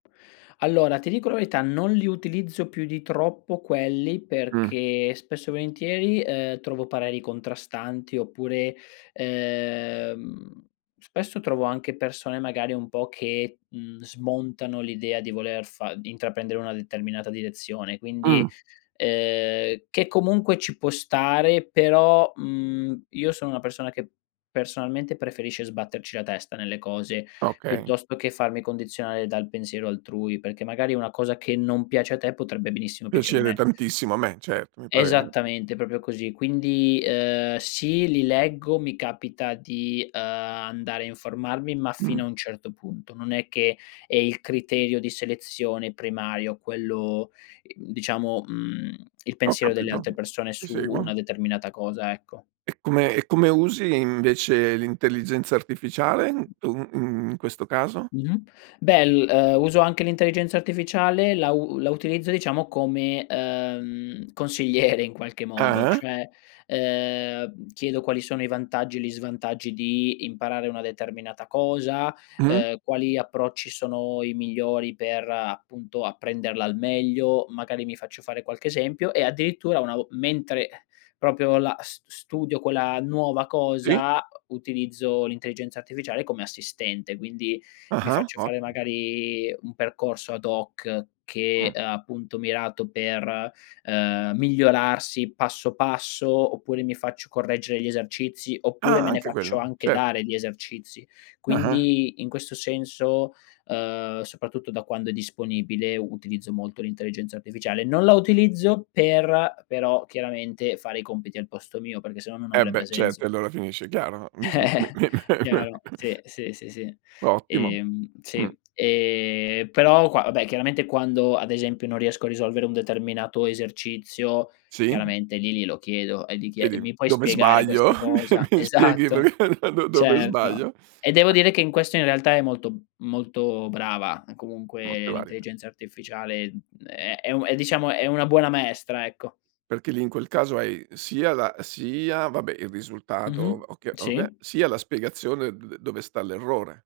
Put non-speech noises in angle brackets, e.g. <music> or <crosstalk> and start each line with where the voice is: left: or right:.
left: Allora, ti dico la verità: non li utilizzo più di troppo quelli
right: Mh.
left: perché, spesso e volentieri, ehm, trovo pareri contrastanti oppure, ehm, spesso trovo anche persone magari un po' che, mhmm, smontano l'idea di voler fa di intraprendere una determinata direzione, quindi,
right: Mh.
left: ehm, che comunque ci può stare, però, mhmm, io sono una persona che, personalmente, preferisce sbatterci la testa nelle cose
right: Okay.
left: piuttosto che farmi condizionare dal pensiero altrui, perché magari una cosa che non piace a te potrebbe benissimo piacere a
right: Piacere
left: me.
right: tantissimo a me, certo, mi pare
left: Esattamente, proprio così. Quindi, ehm, sì, li leggo, mi capita di, ehm, andare a informarmi, ma
right: Mh.
left: fino a un certo punto. Non è che è il criterio di selezione primario quello, diciamo, mhmm, il
right: Ho
left: pensiero delle
right: capito.
left: altre persone
right: Ti
left: su
right: seguo.
left: una determinata cosa, ecco.
right: E come e come usi, invece, l'intelligenza artificiale tu, mhmm, in questo caso?
left: Mh-mh. Beh, l ehm, uso anche l'intelligenza artificiale, la u la utilizzo, diciamo, come, ehm, consigliere, in qualche modo.
right: Ah-ah.
left: Cioè, ehm, chiedo quali sono i vantaggi e gli svantaggi di imparare una determinata cosa,
right: Mh.
left: ehm, quali approcci sono i migliori per, appunto, apprenderla al meglio, magari mi faccio fare qualche esempio e addirittura una vo mentre proprio la s studio quella nuova
right: Sì?
left: cosa, utilizzo l'intelligenza artificiale come assistente, quindi, mi
right: Ah-ah,
left: faccio
right: ott
left: fare magari un percorso ad hoc che
right: Mh.
left: è, appunto, mirato per, ehm, migliorarsi passo passo, oppure mi faccio correggere gli esercizi, oppure
right: Ah,
left: me ne
right: anche
left: faccio
right: quello.
left: anche
right: Cer
left: dare di esercizi.
right: Ah-ah.
left: Quindi, in questo senso, ehm, soprattutto, da quando è disponibile, utilizzo molto l'intelligenza artificiale. Non la utilizzo per, però, chiaramente, fare i compiti al posto mio, perché se no non
right: Eh,
left: avrebbe
right: beh, certo,
left: senso.
right: e allora finisce, chiaro. Mi su mi.
left: <chuckles> Chiaro,
right: <chuckles>
left: sì, sì, sì, sì.
right: Ottimo.
left: Ehm,
right: Mh.
left: sì. Eh, però qua vabbè, chiaramente, quando ad esempio non riesco a risolvere un determinato esercizio
right: Sì.
left: chiaramente lì glielo chiedo e gli chie
right: Chiedi:
left: "Mi puoi
right: "Dove
left: spiegare
right: sbaglio?
left: questa cosa?"
right: <chuckles> Mi spieghi
left: Esatto.
right: per do dove
left: Certo.
right: sbaglio".
left: E devo
right: Eh.
left: dire che in questo, in realtà, è molto molto brava, comunque
right: Molto valida.
left: l'intelligenza artificiale, mhmm, è è u diciamo è una buona maestra, ecco.
right: Perché lì in quel caso hai sia la sia, vabbè, il risultato o v
left: Mh-mh.
right: o che vabbè,
left: Sì.
right: sia la spiegazione d d dove sta l'errore.